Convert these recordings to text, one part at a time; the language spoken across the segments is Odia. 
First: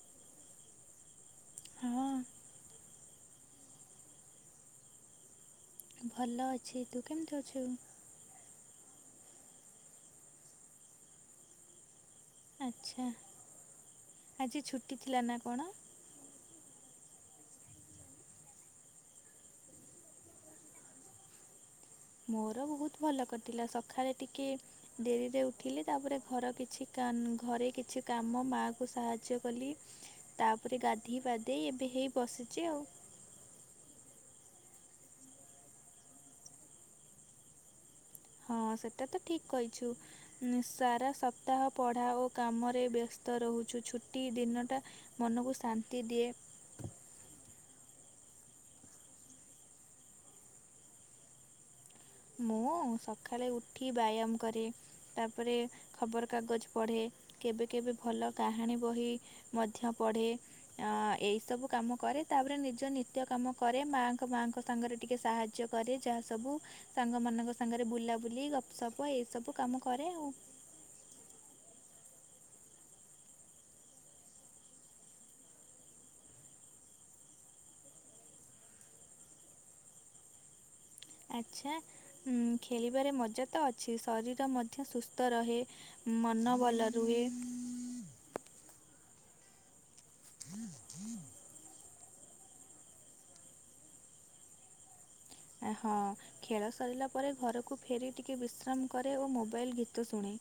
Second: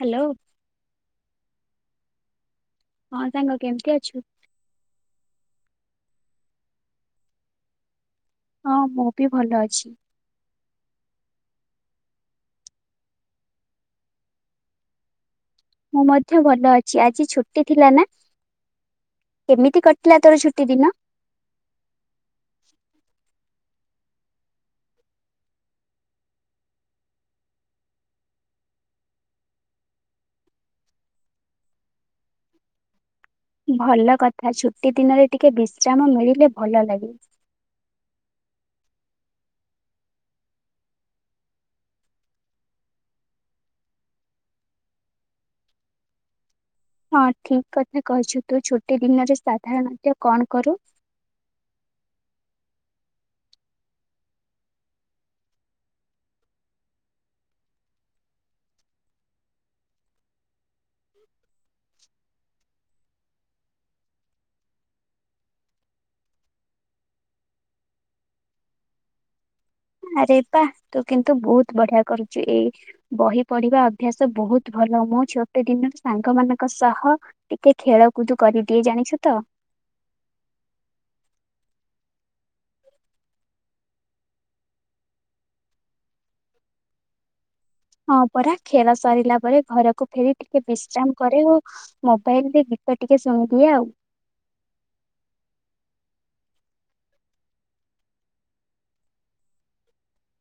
ହ୍ୟାଲୋ। ହଁ। ହଁ ସାଙ୍ଗ କେମିତି ଅଛୁ? ଭଲ ଅଛି ତୁ କେମିତି ଅଛୁ? ହଁ ମୁଁ ବି ଭଲ ଅଛି। ଆଚ୍ଛା, ଆଜି ଛୁଟି ଥିଲା ନା କଣ? ମୁଁ ମଧ୍ୟ ଭଲ ଅଛି ଆଜି ଛୁଟି ଥିଲା ନା? କେମିତି କଟିଲା ତୋର ଛୁଟି ଦିନ? ମୋର ବହୁତ ଭଲ କଟିଲା, ସକାଳେ ଟିକେ ଡେରିରେ ଉଠିଲି ତାପରେ ଘର କିଛି କାନ ଘରେ କିଛି କାମ ମାଆକୁ ସାହାଯ୍ୟ କଲି। ତାପରେ ଗାଧୋଇ ପାଧେଇ ଏବେ ହେଇ ବସିଛି ଆଉ। ଭଲ କଥା ଛୁଟି ଦିନରେ ଟିକେ ବିଶ୍ରାମ ମିଳିଲେ ଭଲ ଲାଗେ। ହଁ ସେଟା ତ ଠିକ କହିଛୁ। ସାରା ସପ୍ତାହ ପଢ଼ା ଓ କାମରେ ବ୍ୟସ୍ତ ରହୁଛୁ ଛୁଟି ଦିନଟା ମନକୁ ଶାନ୍ତି ଦିଏ। ହଁ ଠିକ କଥା କହିଛୁ। ତୁ ଛୁଟି ଦିନରେ ସାଧାରଣତଃ କଣ କରୁ? ମୁଁ ସକାଳେ ଉଠି ବ୍ୟାୟାମ କରେ। ତାପରେ ଖବରକାଗଜ ପଢ଼େ। କେବେ କେବେ ଭଲ କାହାଣୀ ବହି ମଧ୍ୟ ପଢ଼େ। ଅ ଏଇ ସବୁ କାମ କରେ, ତାପରେ ନିଜ ନିତ୍ୟ କାମ କରେ ମାଙ୍କ-ମାଙ୍କ ସାଙ୍ଗରେ ଟିକେ ସାହାଯ୍ୟ କରେ ଯାହା ସବୁ, ସାଙ୍ଗମାନଙ୍କ ସାଙ୍ଗରେ ବୁଲାବୁଲି ଗପ୍ ସପ ଏଇସବୁ ଆରେ ବାଃ ତୁ କିନ୍ତୁ ବହୁତ୍ ବଢିଆ କରୁଚୁ ଏଇ ବହି ପଢିବା ଅଭ୍ୟାସ ବହୁତ୍ ଭଲ, ମୁଁ ଛୁଟି ଦିନରେ ସାଙ୍ଗ ମାନଙ୍କ ସହ ଟିକେ ଖେଳକୁଦ୍ କରିଦିଏ, ଜାଣିଛୁ ତ? ଆଚ୍ଛା ଖେଳିବାରେ ମଜା ତ ଅଛି, ଶରୀର ମଧ୍ୟ ସୁସ୍ଥ ରହେ। ମନ ଭଲ ରୁହେ। ହଁ ପରା ଖେଳ ସରିଲା ପରେ ଘରକୁ ଫେରି ଟିକେ ବିଶ୍ରାମ କରେ ଓ ମୋବାଇଲ୍ ରେ ଗୀତ ଟିକେ ଶୁଣିଦିଏ ଆଉ। ଏ-ହଁ। ଖେଳ ସରିଲା ପରେ ଘରକୁ ଫେରି ଟିକେ ବିଶ୍ରାମ କରେ ଓ ମୋବାଇଲ ଗୀତ ଶୁଣେ।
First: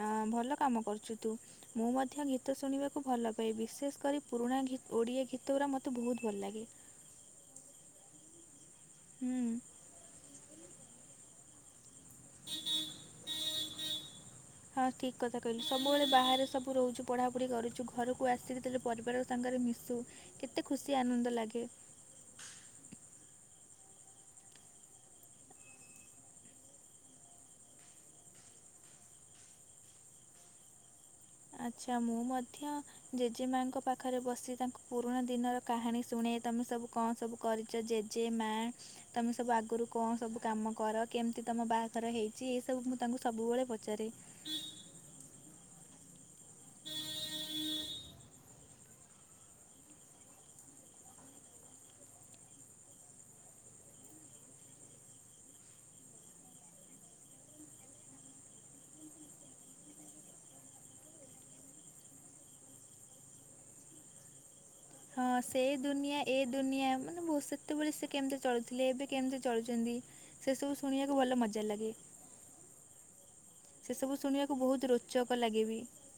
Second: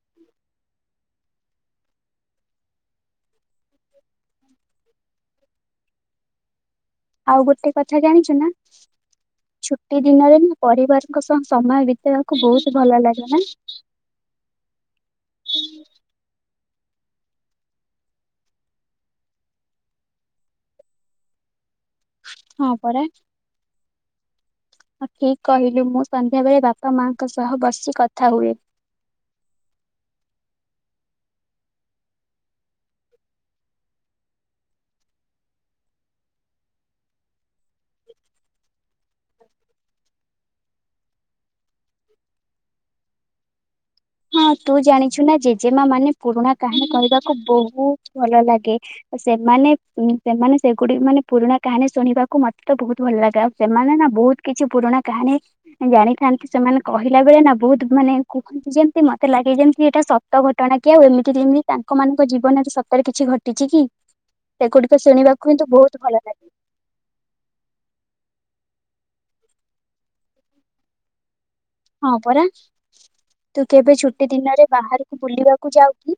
ହଁ ଭଲ କାମ କରୁଛୁ ତୁ। ମୁଁ ମଧ୍ୟ ଗୀତ ଶୁଣିବାକୁ ଭଲପଏ, ବିଶେଷ କରି ପୁରୁଣା ଗୀ ଓଡ଼ିଆ ଗୀତଗୁରା ମୋତେ ବହୁତ୍ ଭଲ୍ ଲାଗେ। ଆଉ ଗୋଟେ କଥା ଜାଣିଚୁ ନା। ହୁଁ। ଛୁଟି ଦିନରେ ଆମେ ପରିବାରଙ୍କ ସହ ସମୟ ବିତେଇବାକୁ ବହୁତ୍ ଭଲ ଲାଗେ ନା? ହଁ ଠିକ୍ କଥା କହିଲୁ, ସବୁବେଳେ ବାହାରେ ସବୁ ରହୁଚୁ ପଢ଼ାପଢି କରୁଚୁ ଘରକୁ ଆସିକି ଯେତେବେଳେ ପରିବାର ସାଙ୍ଗରେ ମିଶୁ କେତେ ଖୁସି ଆନନ୍ଦ ଲାଗେ। ହଁ ପରା। ହଁ ଠିକ୍ କହିଲୁ, ମୁଁ ସନ୍ଧ୍ୟାବେଳେ ବାପା ମାଙ୍କ ସହ ବସି କଥା ହୁଏ। ଆଚ୍ଛା ମୁଁ ମଧ୍ୟ ଜେଜେମାଙ୍କ ପାଖରେ ବସି ତାଙ୍କୁ ପୁରୁଣା ଦିନର କାହାଣୀ ଶୁଣେ ତମେ ସବୁ କଣ ସବୁ କରି ଚ ଜେଜେମା ତମେ ସବୁ ଆଗରୁ କଣ ସବୁ କାମ କର କେମ୍ତି ତମ ବାହାଘର ହେଇଚି, ଏସବୁ ମୁଁ ତାଙ୍କୁ ସବୁବେଳେ ପଚାରେ। ହଁ ତୁ ଜାଣିଛୁ ନା ଜେଜେମା ମାନେ ପୁରୁଣା କାହାଣୀ କହିବାକୁ ବହୁତ୍ ଭଲ ଲାଗେ। ସେମାନେ ଉଁ ସେମାନେ ସେଗୁଡି ମାନେ ପୁରୁଣା କାହାଣୀ ଶୁଣିବାକୁ ମତେ ତ ବହୁତ୍ ଭଲ୍ ଲାଗେ, ଆଉ ସେମାନେ ନା ବହୁତ୍ କିଛି ପୁରୁଣା କାହାଣୀ ଜାଣିଥାନ୍ତି, ସେମାନେ କହିଲା ବେଳେ ନା ବହୁତ୍ ମାନେ କୁହନ୍ତି ଯେ ମତେ ଲାଗେ ଯେମ୍ତି ଏଇଟା ସତ ଘଟଣା କି ଆଉ, ଏମିତି ଯେମିତି ତାଙ୍କ ମାନଙ୍କ ଜୀବନରେ ସତରେ କିଛି ଘଟିଛି କି। [unintelligible] ହଁ ସେ କିନ୍ତୁ ବହୁତ ଭଲ ଦୁନିଆ ଏ ଲାଗେ। ଦୁନିଆ ମାନେ ବହୁତ [unintelligible] ସେତବଳେ ସେ କେମ୍ତି ଚଳୁଥିଲେ ଏବେ କେମ୍ତି ଚଳୁଛନ୍ତି, ସେ ସବୁ ଶୁଣିବାକୁ ଭଲ ମଜା ମଜା ଲାଗେ, ହଁ ପରା ତୁ କେବେ ସେ ସବୁ ଛୁଟି ଶୁଣିବାକୁ ଦିନରେ ବହୁତ୍ ବାହାରକୁ ରୋଚକ ଲାଗେ ବୁଲିବାକୁ ବି। ଯାଉ କି?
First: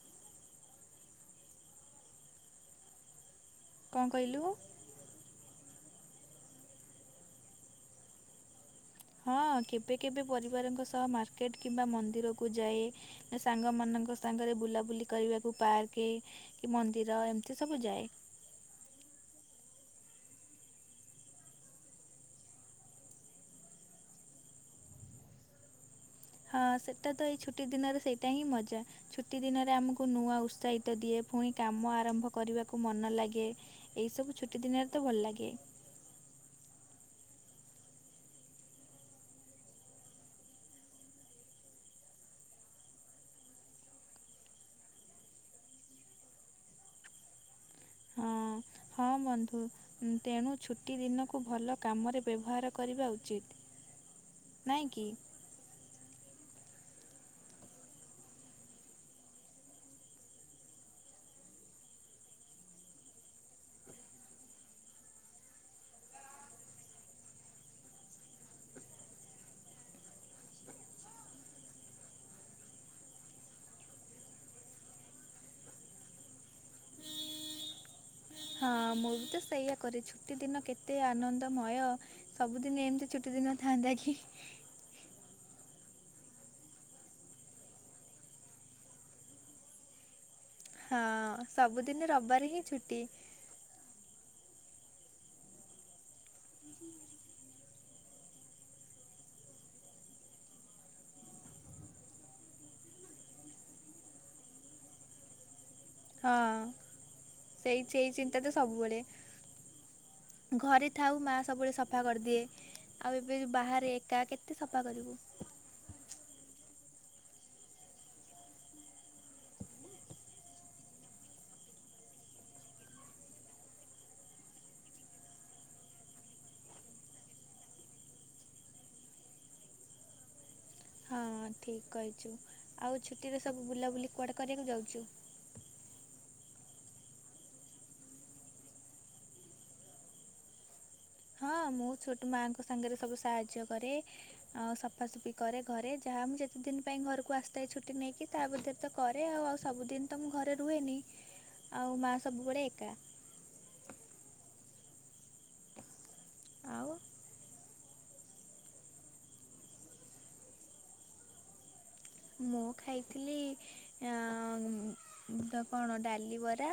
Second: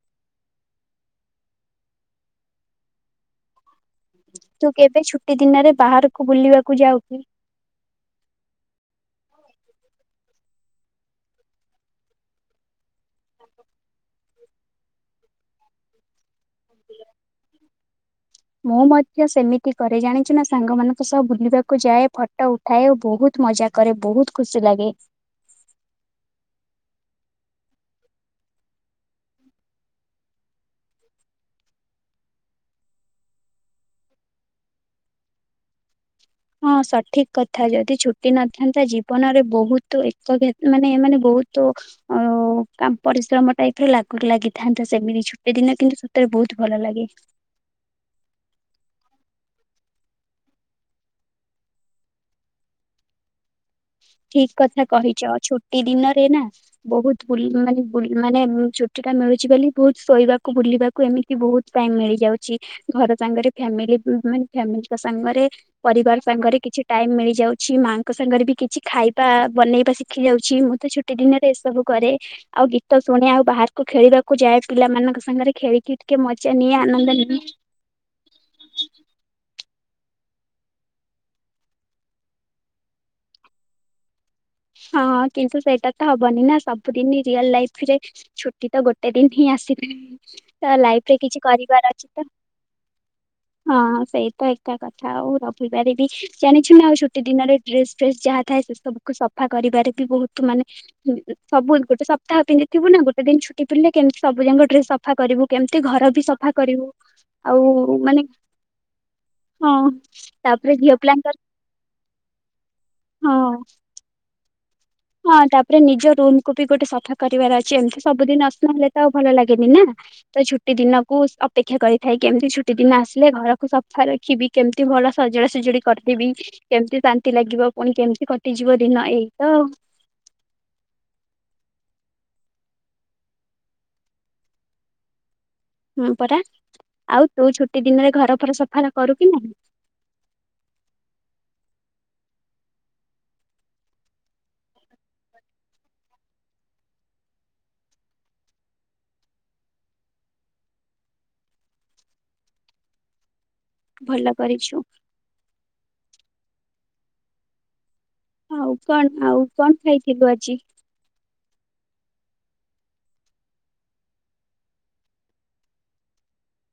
କଣ କହିଲୁ? ତୁ କେବେ ଛୁଟି ଦିନରେ ବାହାରକୁ ବୁଲିବାକୁ ଯାଉକି? ହଁ କେବେ-କେବେ ପରିବାରଙ୍କ ସହ ମାର୍କେଟ୍ କିମ୍ବା ମନ୍ଦିରକୁ ଯାଏ। ସାଙ୍ଗ ମାନଙ୍କ ସାଙ୍ଗରେ ବୁଲାବୁଲି କରିବାକୁ ପାର୍କ କି ମନ୍ଦିର ଏମ୍ତି ସବୁ ଯାଏ। ମୁଁ ମଧ୍ୟ ସେମିତି କରେ, ଜାଣିଛୁ ନା ସାଙ୍ଗମାନଙ୍କ ସହ ବୁଲିବାକୁ ଯାଏ ଫଟ ଥାଏ ଆଉ ବହୁତ୍ ମଜା କରେ, ବହୁତ୍ ଖୁସି ଲାଗେ। ହଁ ସେଟା ତ ଏଇ ଛୁଟି ଦିନରେ ସେଇଟା ହିଁ ମଜା। ଛୁଟି ଦିନରେ ଆମକୁ ନୂଆ ଉତ୍ସାହିତ ଦିଏ, ଫୁଣି କାମ ଆରମ୍ଭ କରିବାକୁ ମନ ଲାଗେ। ଏଇସବୁ ଛୁଟି ଦିନରେ ତ ଭଲ ଲାଗେ। ହଁ ସଠିକ୍ କଥା ଯଦି ଛୁଟି ନଥାନ୍ତା ଜୀବନରେ ବହୁତୁ ଏକ ମାନେ ଏମାନେ ବହୁତୁ ଆଉ ପରିଶ୍ରମ ଟାଇପ୍ ର ଲାଗିଥାନ୍ତା ସେମିତି ଛୁଟି ଦିନ କିନ୍ତୁ ସତରେ ବହୁତ୍ ଭଲ ଲାଗେ। ହଁ-ହଁ ବନ୍ଧୁ। ତେଣୁ ଛୁଟି ଦିନକୁ ଭଲ କାମରେ ବ୍ୟବହାର କରିବା ଉଚିତ୍। ଠିକ୍ କଥା କହିଚ, ଛୁଟି ଦିନରେ ନା ବହୁତ୍ ବୁଲ୍ ମାନେ ବୁଲ୍ ମାନେ ଛୁଟି ଟା ମିଳୁଚି ବୋଲି ବହୁତ୍ ଶୋଇବାକୁ ବୁଲିବାକୁ ଏମିତି ବହୁତ୍ ଟାଇମ୍ ମିଳିଯାଉଚି ଘର ସାଙ୍ଗରେ ଫ୍ୟାମିଲୀ ମାନେ ଫ୍ୟାମିଲୀ ଙ୍କ ସାଙ୍ଗରେ ପରିବାର ସାଙ୍ଗରେ କିଛି ଟାଇମ ମିଳି ଯାଉଛି। ମାଆଙ୍କ ସାଙ୍ଗରେ ବି କିଛି ଖାଇବା ବନେଇବା ଶିଖି ଯାଉଛି ମୁଁ ତ ଛୁଟି ଦିନରେ ଏସବୁ କରେ। ଆଉ ଗୀତ ଶୁଣେ ଆଉ ବାହାରକୁ ଖେଳିବାକୁ ଯାଏ ପିଲାମାନଙ୍କ ସାଙ୍ଗରେ ଖେଳିକି ଟିକେ ମଜା ନିଏ ଆନନ୍ଦ ନିଏ। ହଁ ମୁଁ ବି ତ ସେଇୟଆ କରେ ଛୁଟି ଦିନ କେତେ ଆନନ୍ଦମୟ। ସବୁଦିନେ ଏମିତି ଛୁଟି ଦିନ ଥାନ୍ତା କି? ହଁଁ କିନ୍ତୁ ସେଇଟା ତ ହବନି ନା ସବୁଦିନ ରିଅଲ ଲାଇଫ ରେ। ଛୁଟି ତ ଗୋଟେ ଦିନ ହିଁ ଆସିଥାଏ। ତ ହଁ ଲାଇଫରେ କିଛି କରିବାର ସବୁଦିନ ଅଛି ତ। ରବିବାର ହିଁ ଛୁଟି ହଁ ସେଇ ତ ଏକା କଥା ଆଉ ରବିବାର ବି। ଜାଣିଛୁ ନା ଆଉ ଛୁଟି ଦିନରେ ଡ୍ରେସ ଫ୍ରେସ୍ ଯାହା ଥାଏ ସେ ସବୁ ସଫା କରିବାରେ ବି ବହୁତ ମାନେ ହୁଁ ଉଁ ଶବୁ ଗୋଟେ ସପ୍ତାହ ପିନ୍ଧିଥିବୁ ନା ଗୋଟେ ଦିନ ଛୁଟି ପିିଲ କେମତି ସବୁ ଯାକ ଡ୍ରେସ ସଫା କରିବୁ? କେମିତି ଘର ବି ହଁ ସଫା କରିବୁ ଆଉ ସେଇ ସେଇ ମାନେ ଚିନ୍ତା ତ ସବୁବେଳେ। ହଁ ତାପରେ ଘରେ ଝିଅ ଥାଉ ମା ପିଲାଙ୍କର ସବୁବେଳେ ସଫା କରିଦିଏ। ଆଉ ଏବେ ହଁ ଯଉ ବାହାରେ ଏକା କେତେ ସଫା କରିବୁ? ହଁ ତାପରେ ନିଜ ରୁମକୁୁ ବି ଗୋଟେ ସଫା କରିବାର ଅଛି ଏମିତି ସବୁଦିନ ଅସନା ହେଲେ ତ ଆଉ ଭଲ ଲାଗେନି ନା। ତ ଛୁଟି ଦିନକୁ ଅପେକ୍ଷା କରିଥାଏ କେମିତି ଛୁଟି ଦିନ ଆସିଲେ ଘରକୁ ସଫା ରଖିବି? କେମତି ଭଲ ସଜଡା ସଜୁଡି କରିଦେବି। କେମିତି ଶାନ୍ତି ଲାଗିବ ପୁଣି କେମିତି କଟିଯିବ ଦିନ ଏଇ ତ ଆଉ। ହଁ ଠିକ କହିଛୁ ଆଉ ଛୁଟିରେ ସବୁ ବୁଲାବୁଲି କୁଆଡ଼େ କରିବାକୁ ଯାଉଛୁ? ହଁ ପରା ଆଉ ତୁ ଛୁଟି ଦିନରେ ଘର ଫର ସଫା କରୁ କି ନାଇ? ହଁ ମୁଁ ଛୋଟ ମାଙ୍କ ସାଙ୍ଗରେ ସବୁ ସାହାଯ୍ୟ କରେ। ଆଉ ସଫାସଫି କରେ ଘରେ ଯାହା ମୁଁ ଯେତେ ଦିନ ପାଇଁ ଘରକୁ ଆସିଥାଏ ଛୁଟି ନେଇକି ତାବରେ ତ କରେ ଆଉ ଆଉ ସବୁଦିନ ତ ମୁଁ ଘରେ ରୁହେନି ଆଉ ମାଆ ସବୁବେଳେ ଏକା। ଭଲ କରିଛୁ। ଆଉ? ଆଉ କଣ ଆଉ କଣ ଖାଇଥିଲୁ ଆଜି? ମୁଁ ଖାଇଥିଲି ଅଁ କଣ ଡାଲି ବରା।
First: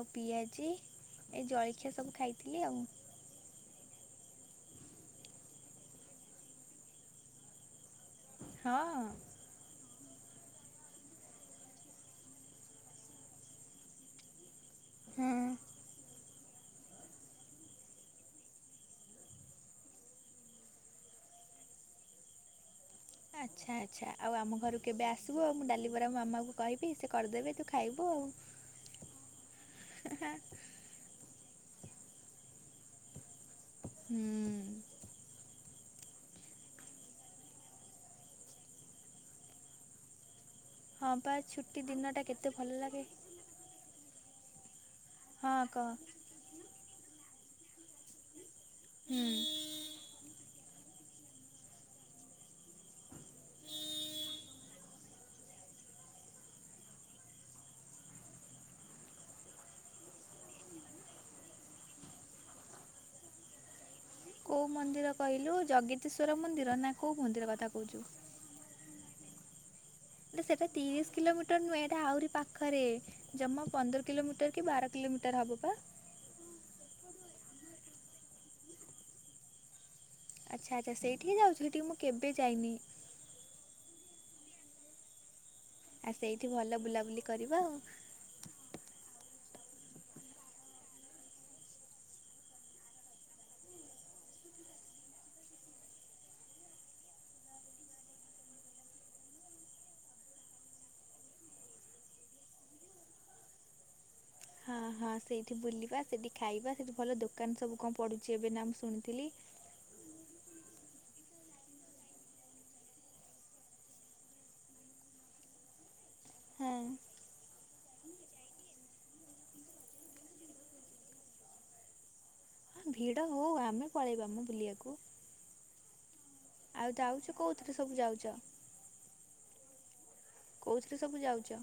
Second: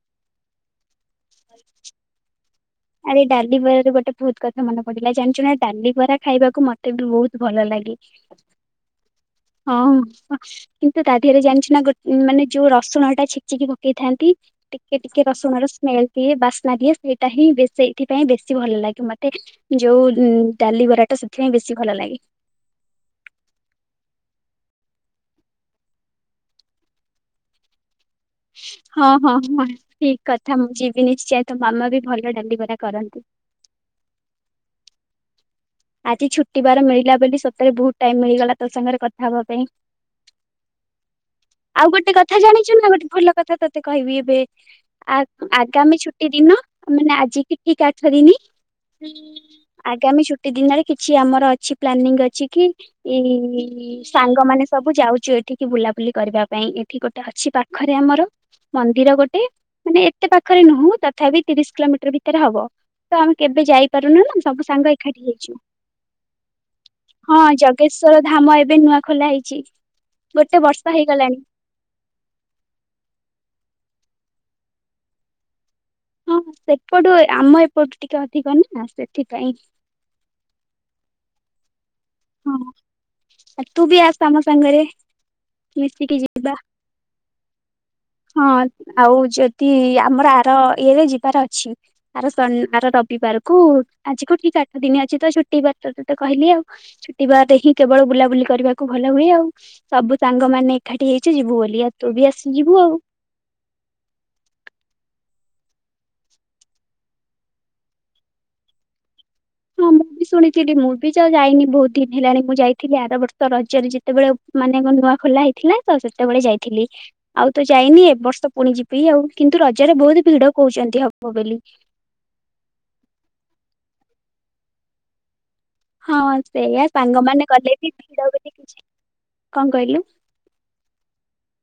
ଆଉ ପିଆଜି ଏଇ ଜଳଖିଆ ସବୁ ଖାଇଥିଲି ଆଉ। ଆରେ ଏଇ ଡାଲି ବରା ର ଗୋଟେ ବହୁତ କଥା ମନେ ପଡିଲା ଜାଣିଛୁ ନା ଡାଲି ବରା ଖାଇବାକୁ ମତେ ବି ବହୁତ ଭଲ ଲାଗେ। ହଁ। ହଁ। [unintelligible] କିନ୍ତୁ ତା ଦେହରେ ଜାଣିଛୁ ନା ଗୋ ମାନେ ଯୋଉ ରସୁଣ ଟା ଛେଚିକି ପକେଇଥାନ୍ତି? ଟିକେ ଟିକେ ରସୁଣର ସ୍ମେଲ ଦିଏ ବାସ୍ନା ଦିଏ ସେଇଟା ହିଁ ବ ଏଥିପାଇଁ ବେଶୀ ଭଲ ଲାଗେ ମତେ। ଯୋଉ ଡାଲି ବରାଟ ସେଥିପାଇଁ ବେଶୀ ଭଲ ଲାଗେ। ଆଚ୍ଛା ଆଚ୍ଛା ଆଉ ଆମ ଘରୁ କେବେ ଆସିବୁ ମୁଁ ଡାଲି ବରା ମୋ ମାମାଙ୍କୁ କହିବି ସେ କରିଦେବେ ତୁ ଖାଇବୁ ଆଉ। ହଁ ହଁ ହଁ ଠିକ କଥା ମୁଁ ଯିବି ନିଶ୍ଚୟ, ତ ମାମା ବି ଭଲ ଡାଲିବରା କରନ୍ତି। ହୁଁ। ଆଜି ଛୁଟିବାର ମିଳିଲା ବୋଲି ସତରେ ବହୁତ ଟାଇମ ମିଳିଗଲା ତୋ ସାଙ୍ଗରେ କଥା ହବା ପାଇଁ। ହଁ ବା ଛୁଟି ଆଉ ଗୋଟେ ଦିନଟା କଥା କେତେ ଭଲ ଜାଣିଛୁ ନା? ଲାଗେ ଗୋଟେ ଭଲ କଥା ତତେ କହିବି ଏବେ ଆ ହଁ କହ ଆଗାମୀ ଛୁଟ୍ ଦିନ ମାନେ ଆଜି କି ଠିକ ଆଠ ଦିନ ହୁଁ ଆଗାମି ଛୁଟି। ଗ ଦିନରେ କିଛି ଆମର ଅଛି ପ୍ଲାନିଂ ଅଛି କି? ଏଇ ସାଙ୍ଗମାନୋନେ ସବୁ ଯାଉଛୁ ଏଠିକି ବୁଲାବୁଲି କରିବା ପାଇଁ, ଏଠି ଗୋଟେ ଅଛି ପାଖରେ ଆମର। ମନ୍ଦିର ଗୋଟେ ମାନେ ଏତେ ପାଖରେ ନୁହଁ ତଥାପି ତିରିଶ କିଲୋମିଟର ଭିତରେ ହବ। ତ ଆମେ କେବେ ଯାଇପାରୁନୁ ନା କୋଉ ସବୁ ସାଙ୍ଗ ମନ୍ଦିର ଏକାଠି ହେଇଛୁ। କହିଲୁ ଜଗତୀଶ୍ଵର ମନ୍ଦିର ନା କୋଉ ହଁ ମନ୍ଦିର କଥା କହୁଛୁ? ଜଗେଶ୍ଵର ଧାମ ଏବେ ନୂଆ ଖୋଲା ହେଇଛି। ଇ ଲୋ ଗୋଟେ ସେଟା ବର୍ଷ ତିରିଶ ହେଇଗଲାଣି। କିଲୋମିଟ ନୁହେଁ। ହେଟା ଆହୁରି ପା ଖରେ ଜମା ପନ୍ଦର କିଲୋମିଟର କି ବାର କିଲୋମିଟର ହେବ ପା। ହଁ ସେପଟୁ ଆମ ଏପଟୁ ଟିକେ ଅଧିକ ନା ନା ସେଥିପାଇଁ। ଆଚ୍ଛା ଆଚ୍ଛା ସେଇଠି ଯାଉଚୁ ସେଠିକି ମୁଁ କେବେ ଯାଇନି। ଆ ତୁ ବି ଆସ ଆମ ସାଙ୍ଗରେ। ଆଉ ମିଶିକି ଯିବା। ସେଇଠି ଭଲ ବୁଲାବୁଲି କରିବା ଆଉ। ହଁ ଆଉ ଯଦି ଆମର ଆର ଇଏରେ ଯିବାର ଅଛି। ଆର ସନ୍ ଆର ରବିବାର କୁ ଆଜି କୁ ଠିକ ଆଠ ଦିନ ଅଛି ତ ଛୁଟି ବ ତ କହିଲି ଆଉ। ଛୁଟିବାର ରେ ହିଁ କେବଳ ବୁଲାବୁଲି କରିବାକୁ ଭଲ ହୁଏ ଆଉ। ସବୁ ସାଙ୍ଗମାନେ ଏକାଠି ହେଇଛି ଯିବୁ ବୋଲି ଆ ତୁ ବି ଆସିି ଯିବୁ ଆଉ। ହଁ ହଁ ସେଇଠି ବୁଲିବା, ସେଇଠି ଖାଇବା, ସେଠି ଭଲ ଦୋକାନ ସବୁ କଣ ପଡିଛି ଏବେ ନା ମୁ ଶୁଣିଥିଲି। ହଁ ମୁଁ ବି ଶୁଣିଥିଲି ମୁଁ ବି ଯ ଯାଇନି ବହୁତ ଦିନ ହେଲାଣି ମୁଁ ଯାଇଥିଲି ଆର ବର୍ଷ ରଜରେ ଯେତେବେଳେ ମାନେ କଁ ନୂଆ ଖୋଲା ହେଇଥିଲା ତ ସେତେବେଳେ ହଁ ଯାଇଥିଲି ଆଉ ତ ଯାଇନି ଏ ବର୍ଷ ପୁଣି ଯିବି ଆଉ କିନ୍ତୁ ରଜରେ ବହୁତ ଭିଡ କହୁଛନ୍ତି ହବ ବୋଲି। ଭିଡ ହଉ ଆମେ ପଳେଇବା ମ ବୁଲିବାକୁ। ହଁ ସେଇଆ ଆଉ ଯାଉଛୁ ସାଙ୍ଗମାନେ କଲେ କୋଉଥିରେ ବି ସବୁ ଭିଡ ଯାଉଛ ବୋଲି କିଛି କଣ କହିଲୁ। କୋଉଥିରେ ସବୁ ଯାଉଛ?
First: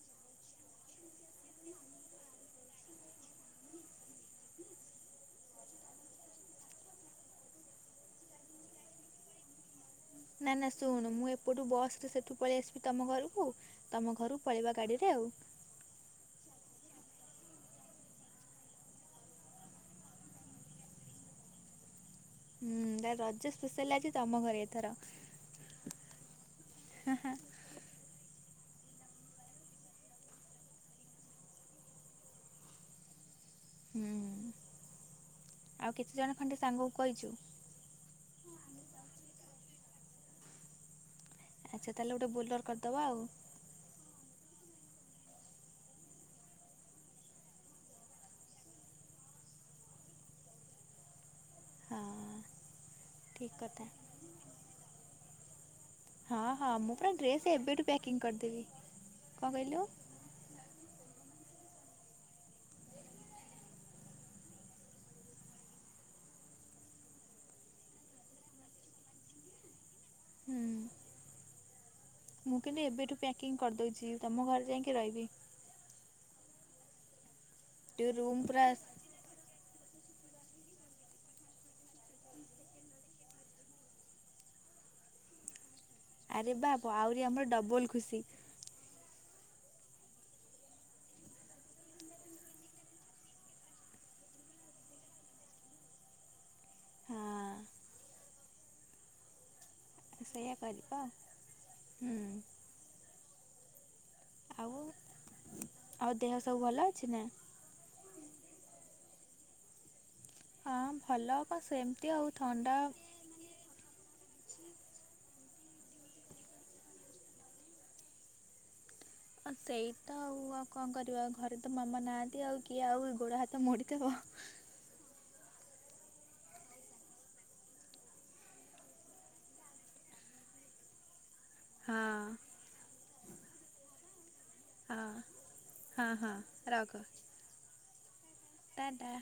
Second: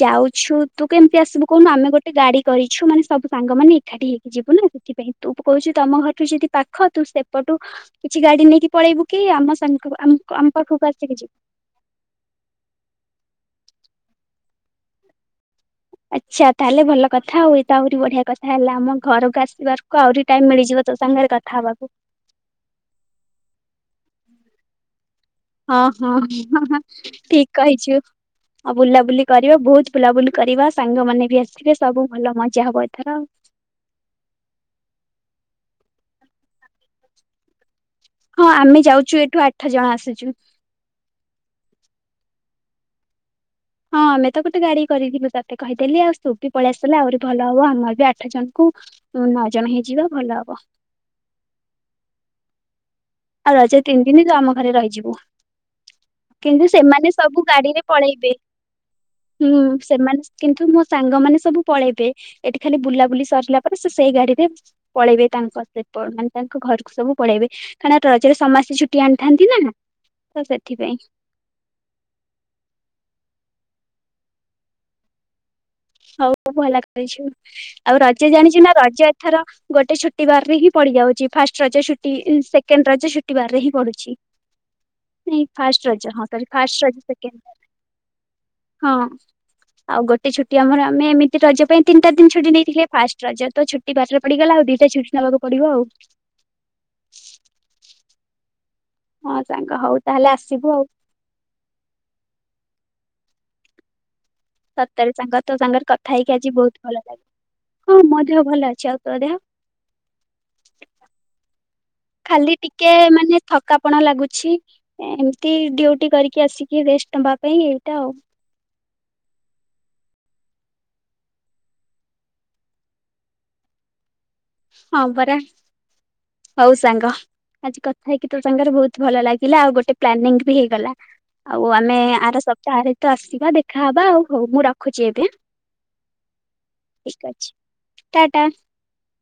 ଯାଉଛୁ ତୁ କେମିତି ଆସିବୁ କହୁନୁ, ଆମେ ଗୋଟେ ଗାଡି କରିଛୁ ମାନେ ସବୁ ସାଙ୍ଗମାନେ ଏକାଠି ହେଇକି ଯିବୁ ନା ସେଥିପାଇଁ ତୁ କହୁଛୁ ତମ ଘରୁ ଯଦି ପାଖ ତୁ ସେପଟୁ କିଛି ଗାଡି ନେଇକି ପଳେଇବୁ କି ଆମ ସାଙ୍ଗ ଆମ ନା ନା ପାଖକୁ ଶୁଣୁ ଆସିକି ମୁଁ ଯିବୁ। ଏ ପଟୁ ବସରେ ସେଠୁ ପଳେଇ ଆସିବି ତମ ଘରକୁ ତମ ଘରୁ ପଳେଇବା ଗାଡିରେ ଆଉ। ଆଚ୍ଛା ତାହେଲେ ଭଲ କଥା ଆଉ ଏତ ଆହୁରି ବଢିଆ କଥା ହେଲା ଆମ ଘରକୁ ଆସିବାର କୁ ଆହୁରି ଟାଇମ ମିଳିଯିବ ତୋ ସାଙ୍ଗରେ କଥା ହବାକୁ। ହୁଁ ତ ରଜ ସ୍ପେଶାଲ ଆଜି ତମ ଘରେ ଏଥର। ହଁ ହଁ ଠିକ ହାଁ ହାଁ କହିଛୁ। ଆଉ ବୁଲାବୁଲି କରିବା ବହୁତ ବୁଲାବୁଲି କରିବା ସାଙ୍ଗ ମାନେ ବି ଆସିବେ ସବୁ ଭଲ ମଜା ହବ ଏଥର ଆଉ। ହୁଁ ଆଉ କେତେ ଜଣ ଖଣ୍ଡେ ସାଙ୍ଗକୁ କହିଛୁ? ହଁ ଆମେ ଯାଉଛୁ ଏଠୁ ଆଠ ଜଣ ଆସିଛୁ। ଆଚ୍ଛା ତାହେଲେ ଗୋଟେ ବୋଲର କରିଦବା ଆଉ। ହଁ ଆମେ ତ ଗୋଟେ ଗାଡି କରିଥିଲୁ ତତେ କହିଦେଲି ଆଉ ସବୁ ବି ପଳେଇ ଆସିଲା ଆହୁରି ଭଲ ହବ ଆମର ବି ଆଠ ଜଣଙ୍କୁ ତୁ ନଅ ଜଣ ହେଇଯିବା ଭଲ ହବ। ଆ। ଆଉ ରଜ ତିନି ଦିନ ତୁ ଆମ ଘରେ ରହିଯିବୁ। ହଁ କିନ୍ତୁ ହଁ ମୁଁ ସେମାନେ ପୁରା ସବୁ ଡ୍ରେସ୍ ଗାଡିରେ ଏବେଠୁ ପ୍ୟାକିଂ ପଳେଇବେ କରିଦେବି। କଣ ହୁଁ କହିଲୁ? ସେମାନେ କିନ୍ତୁ ମୋ ସାଙ୍ଗମାନେ ସବୁ ପଳେଇବେ ଏଠି ଖାଲି ବୁଲାବୁଲି ସରିଲା ପରେ ସେ ସେଇ ଗାଡିରେ ପଳେଇବେ ତାଙ୍କ ସେ ମାନେ ତାଙ୍କ ଘରକୁ ସବୁ ପଳେଇବେ। କାରଁ ରଜରେ ସମସ୍ତେ ଛୁଟି ଆଣିଥାନ୍ତି ନା ତ ହୁଁ ସେଥିପାଇଁ। ମୁଁ କିନ୍ତୁ ଏବେଠୁ ପ୍ୟାକିଂ କରିଦଉଛି ତମ ଘରେ ଯାଇକି ରହିବି। ହଉ ଭଲ କରିଛୁ, ଆଉ ଯୋଉ ରଜ ରୁମ୍ ଜାଣିଛୁ ପୁରା ନା ରଜ ଏଥର ଗୋଟେ ଛୁଟିିବାରରେ ହିଁ ପଡ଼ିଯାଉଛି, ଫାଷ୍ଟ ରଜ ଛୁଟି ସେକେଣ୍ଡ ରଜ ଛୁଟ ବାର ରେ ହିଁ ପଡୁଛି। ଫାଷ୍ଟ ର ଆରେ ବାପ ଆହୁରି ଆମର ଡବଲ ଖୁସି। ହଁ ଆଉ ଗୋଟେ ଛୁ ଛୁଟି ଆମ ଆମେ ଏମିତି ରଜ ପାଇଁ ତିିଟା ଦିନ ଛୁଟି ନେଇଥିଲେ, ଫାଷ୍ଟ ରଜ ତ ଛୁଟି ବାରରେ ପଡିଗଲା ଆ ଦୁଟା ଛୁଟି ନେବାକୁ ପଢିବ ଆଉ। ହଁ। ହଁ ସାଙ୍ଗ ହଉ। ତାହେଲେ ସେଇୟା ଆସିବୁ ଆଉ। କରିବା ହୁଁ। ଆଉ ସତରେ ସାଙ୍ଗ ତୋ ସାଙ୍ଗରେ ଆଉ କଥା ହେଇକି ଦେହ ଆଜି ସବୁ ବହୁତ ଭଲ ଅଛି ନା? ଲାଗେ ହଁ ମୋ ଦେହ ଭଲ ଅଛି, ଆଉ ତୋ ଦେହ? ହଁ ଭଲ କଣ ସେମିତି ଆଉ ଥଣ୍ଡା ଥକାପଣା ଲାଗୁଛି, ଏମିତି ଡ୍ୟଉଟି କରିକି ଆସିକି ରେଷ୍ଟ ନବା ପାଇଁ ଏଇଟା ଆଉ। ଆଉ ସେଇ ତ ଆଉ ଆଉ କଣ କରିବା ଘରେ ତ ମାମା ନାହାନ୍ତି ଆଉ କିଏ ଆଉ ଗୋଡ ହାତ ମୋଡିଦବ। ହଁ ପରା। ହଉ ସାଙ୍ଗ ଆଜି କଥା ହେଇକି ତୋ ସାଙ୍ଗରେ ବହୁତ ଭଲ ଲାଗିଲା। ଆଉ ଗୋଟେ ପ୍ଲାନିଙ୍ଗ ବି ହେଇଗଲା। ଆଉ ଆମେ ହଁ ଆର ସପ୍ତାହରେ ତ ଆସିବା, ଦେଖା ହବା ଆଉ, ହଉ ମୁଁ ର ହଁ ଖୁଛି ଏବେ ହଁ ହଁ ଠିକ ଅଛି ଟା ଟା। ଟା ଟା।